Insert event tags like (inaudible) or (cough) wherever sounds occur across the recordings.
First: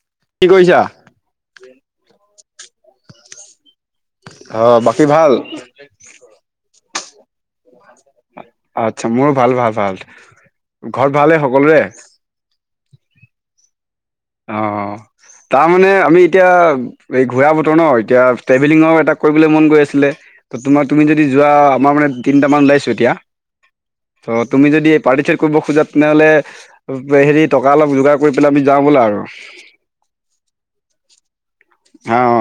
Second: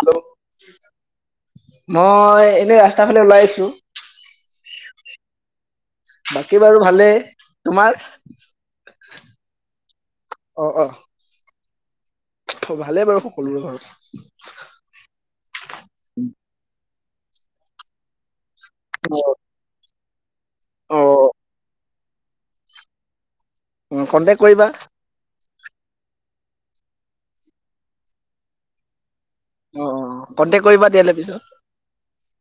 Hello কি কৰিছা মই এনে ৰাস্তা ফালে ওলাই আহিছো অ বাকী ভাল? বাকী বাৰু ভালেই তোমাৰ আচ্ছা মোৰ ভাল ভাল ভাল অ অ ঘৰত ভালে সকলোৰে ভালেই বাৰু সকলোৰে ঘৰত অ তাৰমানে আমি এতিয়া এই ঘূৰা বতৰ ন এতিয়া ট্ৰেভেলিঙৰ এটা কৰিবলৈ মন গৈ আছিলে ত তোমাৰ অ তুমি যদি যোৱা আমাৰ মানে তিনটামান ওলাইছো এতিয়া অ কন্টেক্ট ত' কৰিবা তুমি যদি পাৰ্টিচিপেট কৰিব খোজা তেনেহ'লে হেৰি টকা অলপ যোগাৰ কৰি পেলাই আমি যাওঁ বলা আৰু অ অ কণ্টেক কৰিবা তেতিয়াহলে পিছত অ অ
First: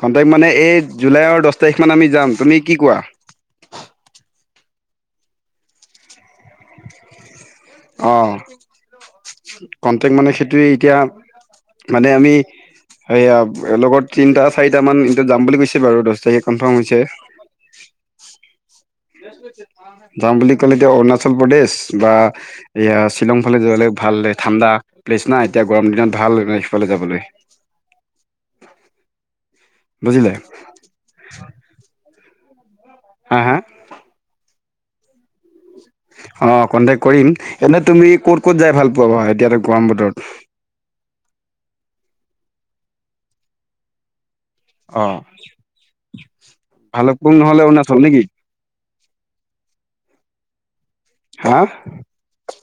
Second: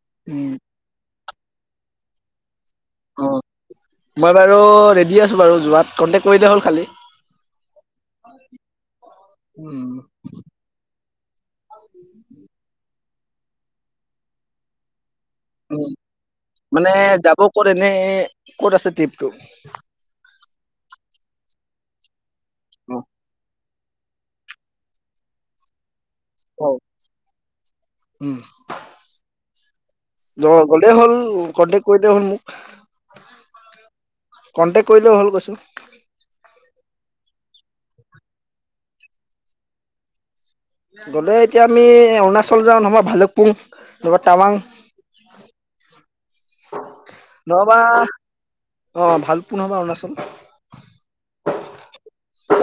কণ্টেক মানে উম এই জুলাইৰ দহ তাৰিখমান আমি যাম তুমি কি কোৱা অ মই বাৰু ৰেডি আছো বাৰু যোৱাত কণ্টেক কৰিলে হ'ল খালি অ উম কণ্টেক মানে সেইটোৱে এতিয়া মানে আমি এইয়া লগত তিনটা চাৰিটা মান এ যাম বুলি কৈছে উম বাৰু দহ তাৰিখে কনফাৰ্ম মানে হৈছে যাব কত এনে ক'ত আছে ট্ৰিপটো যাম বুলি ক'লে এতিয়া অৰুণাচল প্ৰদেশ বা অ এয়া শ্বিলং ফালে যোৱ হলে ভাল ঠাণ্ডা প্লেচ না এতিয়া গৰম দিনত ভাল এনে অ সেইফালে যাবলৈ উম বুজিলে দ অল কলে হ'ল কন্টেক কৰিলে হ'ল মোক হা হা কণ্টেক কৰিলে হল কৈছো অ কণ্টেক কৰিম এনেই তুমি ক'ত ক'ত যাই ভাল পোৱা বাৰু এতিয়াটো গৰম বতৰত গ'লে এতিয়া আমি এ অৰুণাচল যাওঁ নহবা ভালুকপুং নাইবা টাৱাং অ ভালুকপুং নহ'লে নহবা অৰুণাচল নেকি অ ভালুকপুং নহ'বা অৰুণাচল হা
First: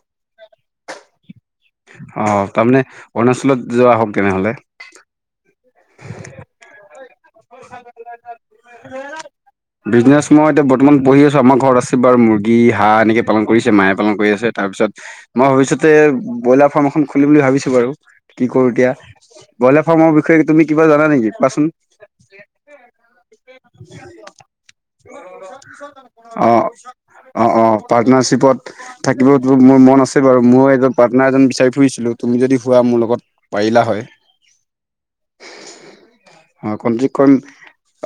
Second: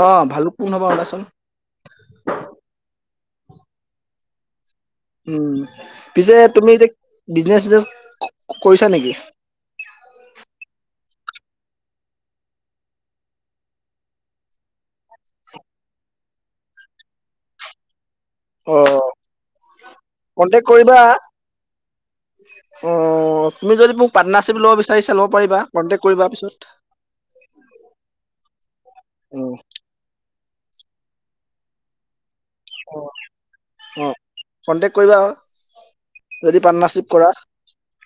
অ ভালুকপুং নহবা অৰুণাচল অ তাৰমানে অৰুণাচলত যোৱা হওক তেনেহ'লে উম পিছে তুমি এতিয়া বিজনেছ চিজনেছ ক কৰিছা নেকি বিজনেছ মই এতিয়া বৰ্তমান পঢ়ি আছো আমাৰ ঘৰত আছে বাৰু মুৰ্গী হাঁহ এনেকে পালন কৰিছে মায়ে পালন কৰি আছে তাৰপিছত মই ভৱিষ্যতে ব্ৰইলাৰ ফাৰ্ম এখন খুলিম বুলি ভাবিছো বাৰু কি কৰো অ এতিয়া ব্ৰইলাৰ ফাৰ্মৰ বিষয়ে কন্টেক তুমি কিবা কৰিবা জানা নেকি কোৱাচোন অ অ অ' তুমি যদি মোক পাৰ্টনাৰচিপ ল'ব বিচাৰিছা ল'ব পাৰিবা, কন্টেক্ট কৰিবা অ পিছত। অ' অ' পাৰ্টনাৰশ্বিপত অ থাকিবটো মোৰ মন আছে। বাৰু মও এজন পাৰ্টনাৰ এজন বিচাৰি ফুৰিছিলো। তুমি যদি পুৱা মোৰ লগত, পাৰিলা অ হয়। কন্টেক কৰিবা যদি পাৰ্টনাৰশ্বিপ কৰা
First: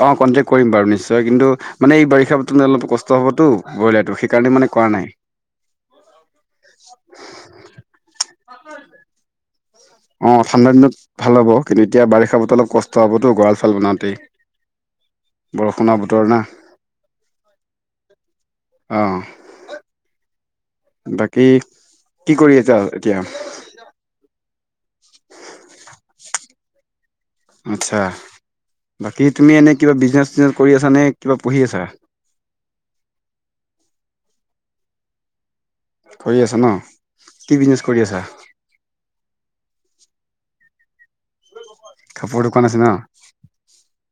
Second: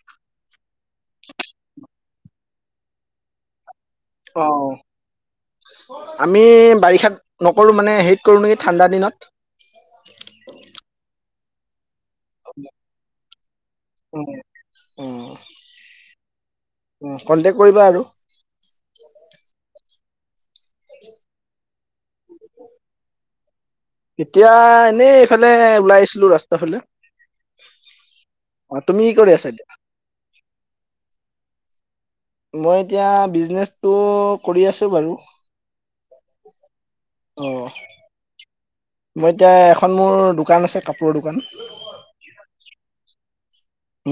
অঁ কণ্টেক্ট কৰিম বাৰু নিশ্চয় কিন্তু মানে এই বাৰিষা বতৰত অলপ কষ্ট হ'বতো। ব্ৰইলা টো অ সেইকাৰণে মানে কৰা নাই। আমি বাৰিষাত নকৰো মানে হেৰিত কৰো নেকি ঠাণ্ডাৰ দিনত। অঁ ঠাণ্ডা দিনত ভাল হ'ব কিন্তু এতিয়া বাৰিষ খা বতৰত অলপ কষ্ট হ'বতো গঁৰাল চৰাল বনাওঁতেই অ বৰষুণৰ বতৰ না উম কণ্টেক্ট কৰিবা আৰু। অঁহ। বাকী কি কৰি এতিয়া? এতিয়া এনেই এইফালে ওলাই আহিছিলো ৰাস্তা ফালে। আচ্ছা অ তুমি কি বাকী কৰি আছা তুমি এতিয়া এনেই কিবা বিজনেছ চিজনেছ কৰি আছা নে কিবা পঢ়ি আছা? মই এতিয়া বিজনেছ টো কৰি আছো বাৰু। কৰি আছা ন' অ কি বিজনেছ কৰি আছা? মই এতিয়া এখন মোৰ দোকান আছে কাপ কাপোৰৰ দোকান আছে ন'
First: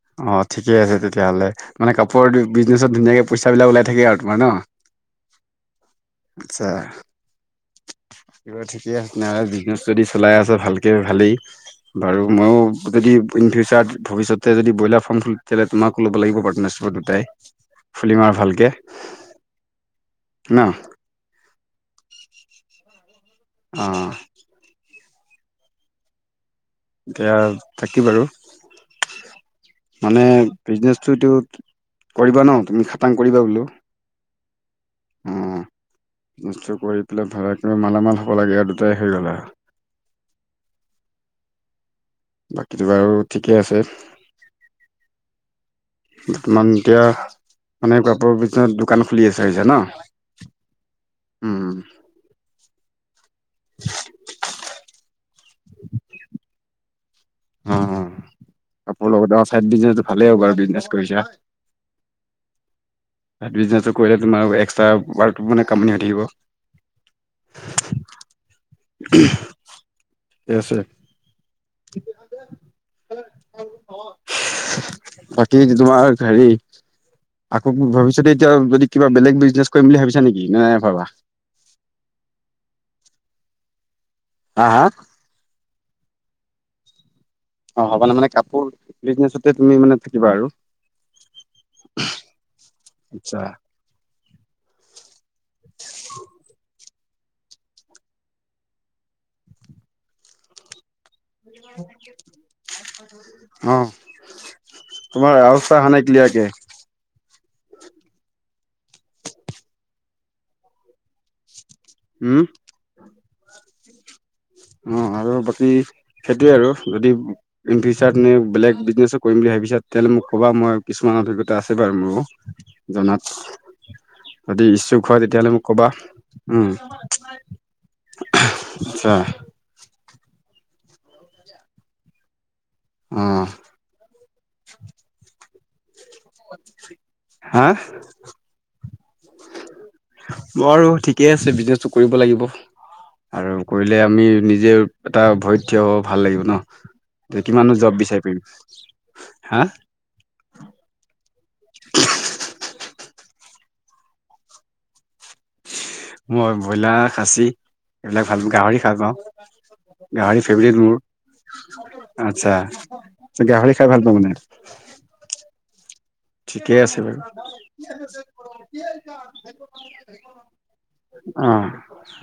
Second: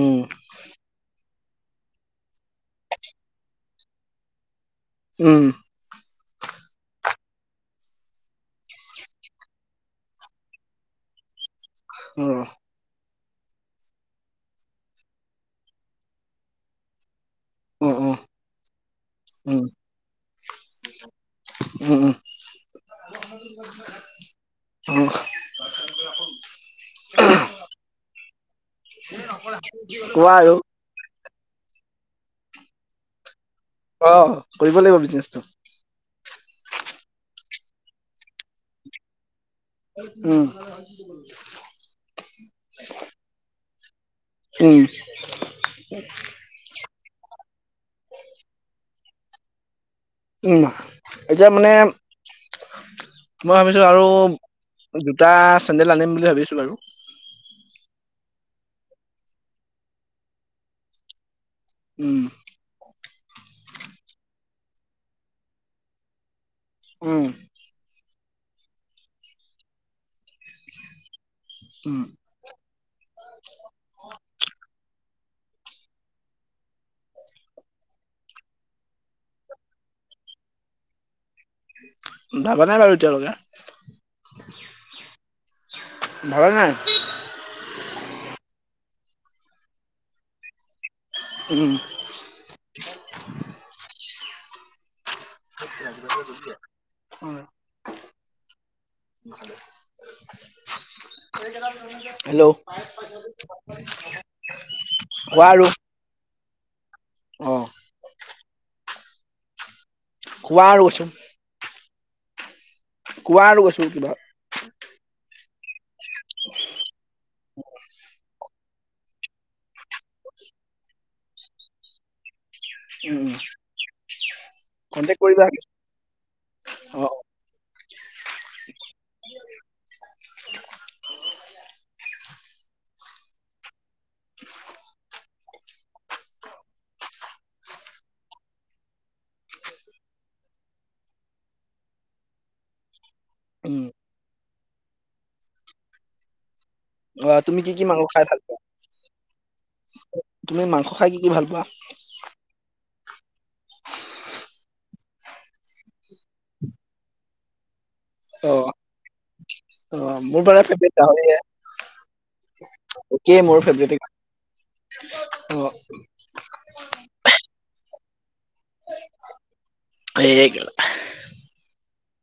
উম অঁ ঠিকে আছে তেতিয়াহ'লে। মানে কাপোৰৰ বিজনেছত ধুনীয়াকে পইচাবিলাক ওলাই থাকে আৰু তোমাৰ ন। উম। আচ্ছা। দিয়া ঠিকে আছে তেনেহলে বিজনেছ যদি চলাই আছা ভালকে ভালেই, আৰু অ মইও অ যদি ইনফিউচাৰত ভৱিষ্যতে যদি ব্ৰইলাৰ ফাৰ্ম খুলো তেতিয়াহলে তোমাক‌ ল'ব লাগিব পাৰ্টনাৰশ্বিপত দুটাই অ খুলিম আৰু ভালকে উম ন' উম। অ অহ। কেয়াৰ থাকি বাৰু হে নকৰা? মানে বিজনেছটো তো কৰিবা ন তুমি খাটাং কৰিবা বোলো? অ' কৰিব লাগিব বিজনেছটো। এইটো কৰি পেলাই ভালকে মালামাল হ'ব লাগে আৰু দুটাই হৈ গ'ল আও উম। বাকীতো বাৰু ঠিকে আছে? উম। বৰ্তমান এতিয়া মানে কাপোৰৰ বিজনেজ দোকান খুলিব ইচ্ছা আছে ন! উম, এতিয়া উম মানে মই ভাবিছো আৰু যোটা চেণ্ডেল আনিম বুলি ভাবিছো আৰু। ওম ওম কাপোৰৰ লগতে অঁ চাইদ বিজনেজটো ভালেই হ'ব বাৰু বিজনেজ কৰিছা। উম। চাইত বিজনেচটো কৰিলে তোমাৰ এক্সট্ৰা মানে কামনি আহি থাকিব। উম, (unintelligible) থিকে আছে। উম (unintelligible) অঁ বাকী তোমাৰ হেৰী। আকৌ ভৱিষ্যতে এতিয়া যদি কিবা বেলেগ বিজনেছ কৰিম বুলি ভাবিছা নেকি, নাই ভবা? ভাবা নাই বাৰু এতিয়ালকে। হা হা? ভাবা নাই। অ হ'বানে মানে কাপোৰ বিজনেচতে তুমি মানে থাকিবা আৰু? উম। আচ্ছা। (inaudible) (inaudible) (inaudible) হেল্ল'! অ তোমাৰ অৱজটো আহা নাই ক্লিয়াৰকে। অহ। কোৱা আৰু কৈছো। হুম? কোৱা আৰু কৈছো অ আৰু বাকী সেইটোয়ে আৰু যদি ইনফিউচাৰত বেলেগ বিজনেছত কৰিম বুলি ভাবিছা, তেতিয়াহলে মোক ক'বা মই কিছুমান অভিজ্ঞতা আছে বাৰু মোৰো উম জনাম। উম যদি ইচ্ছুক কন্টেক্ট হয়, কৰিবা তেতিয়াহলে মোক কবা উম। অ আচ্ছা। (inaudible) অঁহ (inaudible) হা? বাৰু ঠিকে আছে। বিজনেচটো কৰিব লাগিব। আৰু উম কৰিলে আমি নিজে এটা ভৰিত থিয় হব ভাল লাগিব ন। অ ত' তুমি কি কিমান নো কি জব মাংস খাই বিচাৰি ভাল পোৱা ফুৰিম। হা? তুমি মাংস খাই কি কি ভাল পোৱা? মই ব্ৰইলাৰ, খাচী। এইবিলাক ভাল পাওঁ, অ', গাহৰি ভাল পাওঁ, অ', মোৰ গাহৰি বাৰু ফেভেৰেট ফেভৰেট গাহৰিয়ে, মোৰ। আচ্ছা। একেই ত' মোৰ গাহৰি ফেভৰেট খাই ভাল পোৱা মানে? অ ঠিকে আছে বাৰু। এ অ',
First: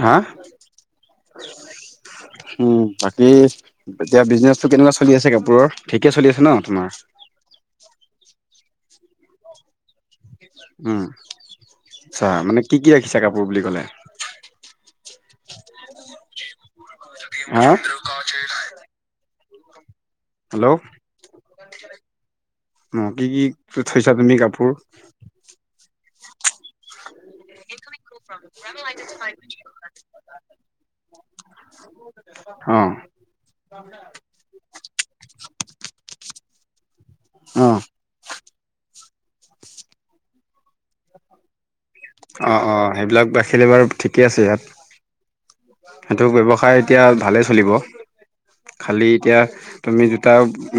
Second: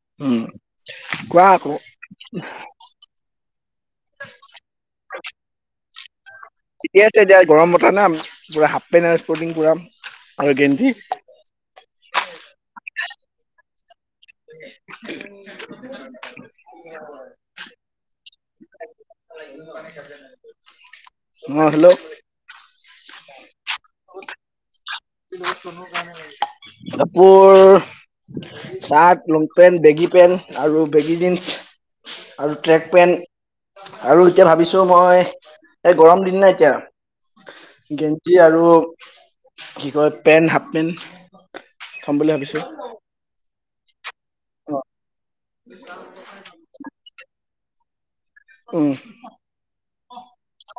হা? উম, কোৱা আক'? উম, বাকী এতিয়া বিজনেচটো কেনেকুৱা চলি আছে কাপোৰৰ? ঠিকে চলি আছে ন? তোমাৰ? ঠিকে আছে দিয়া গৰম বতৰ না পুৰা হাফ পেণ্ট আৰু ইছপৰ্তিন পুৰা আৰু গেঞ্জি উম চা মানে কি কি ৰাখিছা কাপোৰ বুলি কলে? (inaudible) হা? অঁ হেল্ল'! অঁ কি কি থৈছা তুমি কাপোৰ? কাপোৰ shirt long pant, baggy pant আৰু বেগী জীন্স। অঁ। আৰু এতিয়া ভাবিছো মই এই গৰম দিন ন এতিয়া অঁ। গেঞ্জী আৰু কি কয় পেণ্ট হাফ পেণ্ট। অঁ অঁ সেইবিলাক বাছিলে বাৰু ঠিকে আছে ইয়াত, অ', সেইটো ব্যৱসায় এতিয়া ভালেই চলিব। উম, খালি এতিয়া তুমি জোতা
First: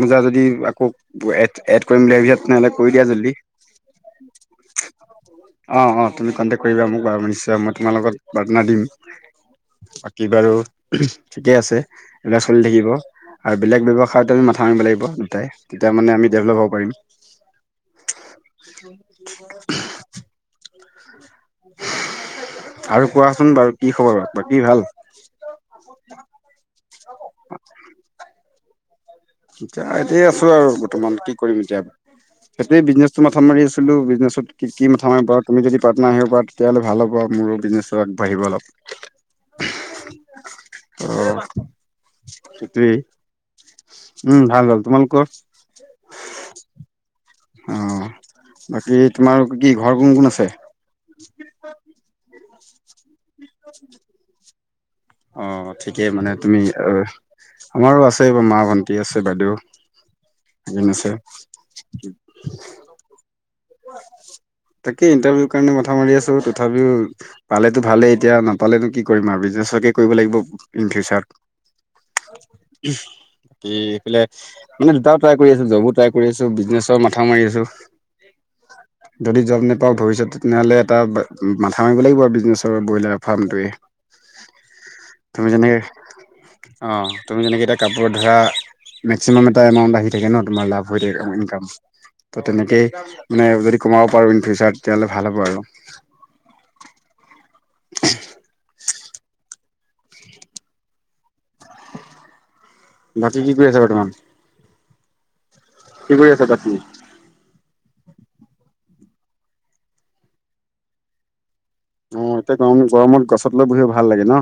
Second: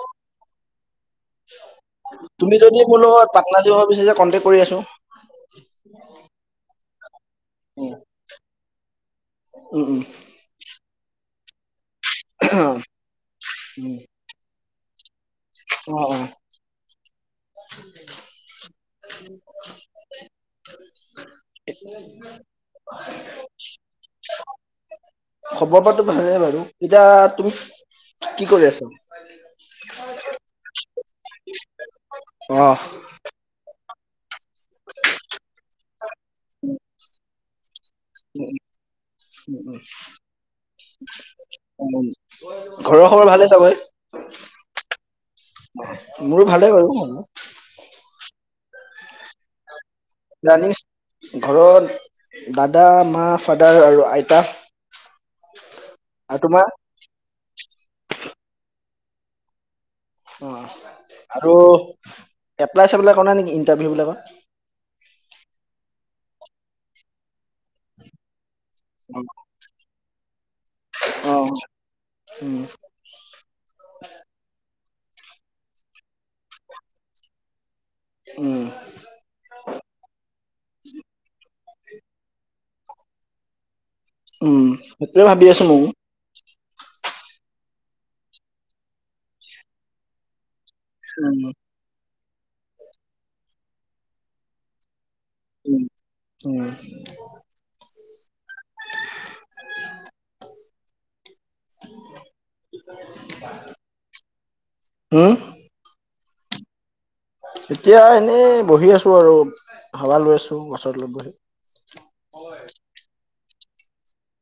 মোজা যদি আকৌ এড এড কৰিম বুলি ভাবিছা, তেনেহ'লে কৰি দিয়া জল্দি। সি ভাবিছে যে কণ্টেক্ট কৰি আছো। অঁ অঁ তুমি কণ্টেকট কৰিবা মোক বাৰু নিছ তেতিয়া মই উম, তোমাৰ লগত বাৰ্থনা দিম উম, উম। বাকী বাৰু ঠিকে আছে। এইবিলাক চলি অ', থাকিব আৰু বেলেগ ব্যৱসায়ত মাথা মাৰিব লাগিব দুটাই তেতিয়া অ', মানে অ'। আমি ডেভলপ হ'ব পাৰিম। (inaudible) আৰু কোৱাচোন বাৰু কি খবৰ বাকী ভাল। খবৰপাতো ভালে বাৰু, এতিয়া তুমি কি কৰি আছ। এতিয়া এইয়াতে আছো আৰু বৰ্তমান কি কৰিম এতিয়া, বাকী বিজনেচ মাথা মাৰি আছিলোঁ বিজনেছত কি মথা মাৰিব পাৰা তুমি যদি পাটনাৰ আহিব পাৰা তেতিয়াহ'লে ভাল হ'ব মোৰো বিজনেছ টো আগবাঢ়িব অলপ। অ' সেইটোৱেই ঘৰৰ খবৰ ভালে নে চাবৰে? উম ভাল ভাল তোমালোকৰ? মোৰো ভালে বাৰু। অঁ, বাকী তোমাৰ কি ঘৰ কোন কোন আ জানিচ ঘৰত দাদা মা ফাদাৰ আৰু আইতা। অঁ, ঠিকেই মানে আৰু তুমি তোমাৰ? এ আমাৰো আছে মা ভণ্টি আছে বাইদেউ। অঁ এজনী আছে। আৰু এপ্লাই চাবলৈ কৰা নাই নেকি ইন্টাৰভিউ বিলাকত? তাকে ইণ্টাৰভিউৰ কাৰণে মাথা মাৰি আছো তথাপিও পালেতো ভালেই এতিয়া, নাপালেতো কি অ', কৰিম আৰু বিজনেছকে কৰিব লাগিব ইন ফিউচাৰ। উম। উম বাকী সেইফালে মানে দুটাও ট্ৰাই কৰি আছো জবো ট্ৰাই কৰি আছো বিজনেছৰ মাথা মাৰি আছো। উম যদি জব নাপাওঁ ভৱিষ্যত তেনেহ'লে এটা মাথা মাৰিব লাগিব আৰু বিজনেছৰ বইলাৰ ফাৰ্মটোৱে। উম, সেইটোৱে ভাবি আছো ময়ো। (inaudible) অঁ, ‌ তুমি যেনেকে এতিটা কাপোৰ ধৰা মেক্সিমাম এটা এমাউণ্ট আহি থাকে ন তোমাৰ লাভ হৈ থাকিব উম, ইনকাম, ত তেনেকেইে মানে যদি কমাব পাৰো ইন ফিউচাৰ তেতিয়াহ'লে ভাল হ'ব আৰু। উম (inaudible) বাকী কি কৰি আছে বৰ্তমান? হম কি কৰি আছা বাকী? এতিয়া এনেই বহি আছো আৰু হাৱা লৈ আছো গছৰ তলত বহি। অঁ এতিয়া গৰম গৰমত গছত তলত বহি ভাল লাগে ন?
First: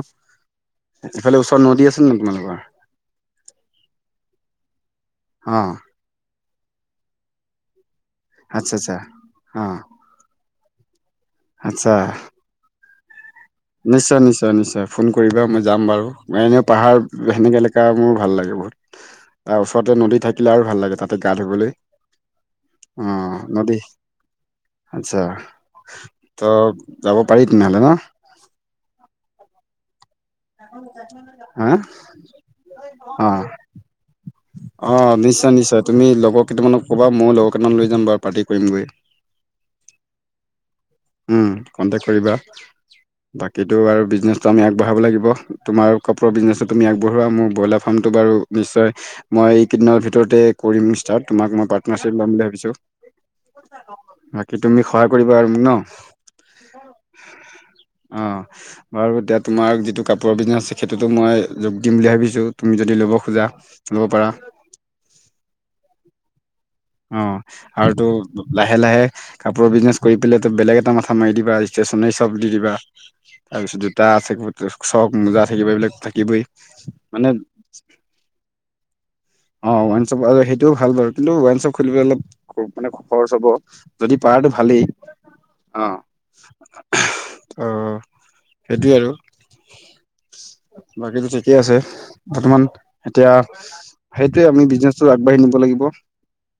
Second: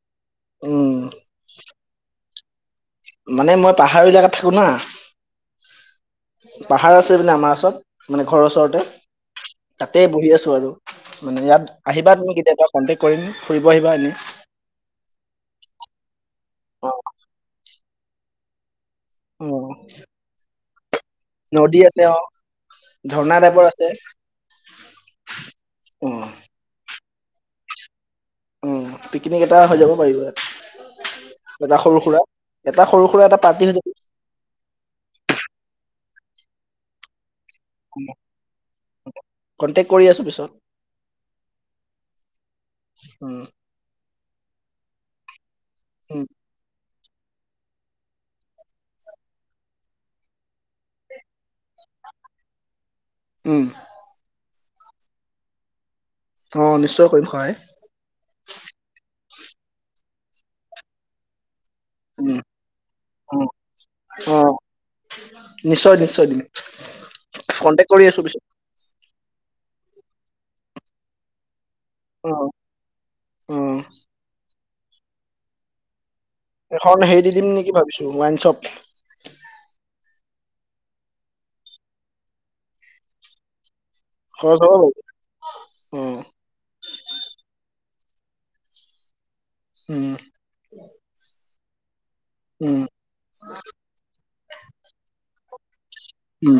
উম। ইফালে ওচৰত নদী আছে নেকি তোমালোকৰ? মানে মই পাহাৰ ইলাকাত থাকো না। অঁহ পাহাৰ আছে নে আমাৰ ওচৰত মানে ঘৰৰ আচ্ছা ওচৰতে, আচ্ছা অ তাতে বহি আছো আৰু, মানে ইয়াত আচ্ছা আহিবা তুমি কেতিয়াবা কণ্টেক কৰিম ফুৰিব আহিবা এনে। নিশ্চয় নিশ্চয় নিশ্চয় ফোন কৰিবা মই যাম বাৰু এনেও অ পাহাৰ সেনেকা ইলেকা মোৰ ভাল লাগে বহুত। অ তাৰ ওচৰতে নদী থাকিলে আৰু ভাল লাগে তাত গা ধুবলৈ নদী আছে অ অ ঝৰ্ণা টাইপৰ নদী আছে আচ্ছা অ ত যাব পাৰি তেনেহলে ন উ পিকনিক এটা হৈ যাব পাৰিব হা এটা সৰু সুৰা এটা সৰু সুৰা এটা আহ পাৰ্টি হৈ যাব অ নিশ্চয় নিশ্চয় তুমি লগৰ কেইটামানক ক'বা মইয়ো লগৰ কেইটামান লৈ যাম বাৰু পাৰ্টি কৰিম গৈ কণ্টেক্ কৰি আছো পিছত উম কণ্টেক্ কৰিবা উম বাকীটো আৰু বিজনেছটো আমি আগবঢ়াব লাগিব তোমাৰ উম কাপোৰৰ বিজনছটো তুমি আগবঢ়োৱা মোৰ ব্ৰইলাৰ ফাৰ্মটো বাৰু নিশ্চয় মই এই কেইদিনৰ ভিতৰতে কৰিম ষ্টাৰ্ট তোমাক মই পাৰ্টনাৰশ্বিপ লম্ বুলি ভাবিছোঁ উম কি তুমি সহায় কৰিবা আৰু মোক ন অ নিশ্চয় কৰিম সহায় অ বাৰু এতিয়া তোমাৰ যিটো কাপোৰৰ বিজনেচ আছে সেইটোতো মই যোগ দিম বুলি উম ভাবিছোঁ তুমি যদি ল'ব অ খোজা ল'ব পাৰা অ নিশ্চয় নিশ্চয় দিম অ কন্টেক্ট আৰু কৰি তো আছো পিছত লাহে লাহে কাপোৰৰ বিজনেচ কৰি পেলাই তো বেলেগ এটা মাথা মাৰি দিবা ষ্টেচনাৰী অ চব দি দিবা অ তাৰ পিছত জোতা থাকিব চব মোজা থাকিব এইবিলাক থাকিবই এখন মানে হেৰি দিম নেকি ভাবিছো ৱাইনশ্বপ অ ৱাইনচপ আৰু সেইটোও ভাল বাৰু কিন্তু ৱাইনশ্বপ খুলিবলৈ অলপ মানে খৰচ হ'ব যদি পাৰাটো খৰচ হ'ব ভালেই বাৰু অ অ অ সেইটোৱে আৰু উম বাকীতো ঠিকেই আছে বৰ্তমান উম, এতিয়া সেইটোৱে আমি বিজনেছটো আগবাঢ়ি নিব লাগিব উম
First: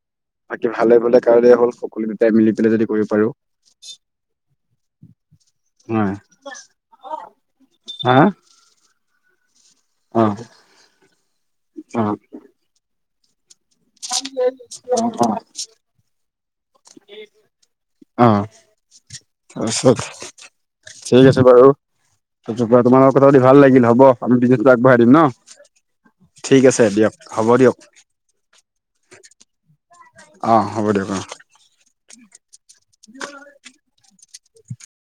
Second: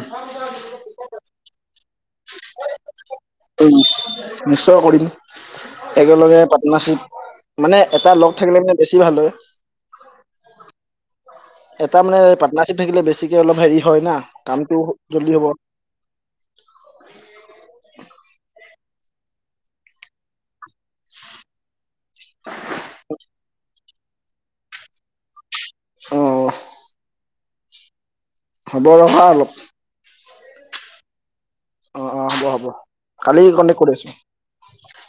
বাকী ভালে ভালে কাৰণে হ'ল সকলোকিতাই মিলি পেলাই যদি কৰিব পাৰো উম্ নিশ্চয় কৰিম হয় একেলগে পাৰ্টনাৰশিপ মানে এটা লগ থাকিলে মানে বেছি ভাল হয় অহ এটা মানে পাৰ্টনাৰশ্বিপ থাকিলে বেছিকে অলপ হেৰি হয় ন কামটো জল্দি অ হ'ব অ তাৰছত ঠিক আছে বাৰু তাৰপাছত তোমা লগত কথা পাতি ভাল লাগিল হব আমি বিজনেচটো আগবঢ়াই দিম ন অ', ঠিক আছে দিয়ক হ'ব দিয়ক হ'ব ৰখা অলপ অঁ হ'ব দিয়ক অঁ অ অ হ'ব হ'ব কালি কণ্টেক্ট কৰি আছো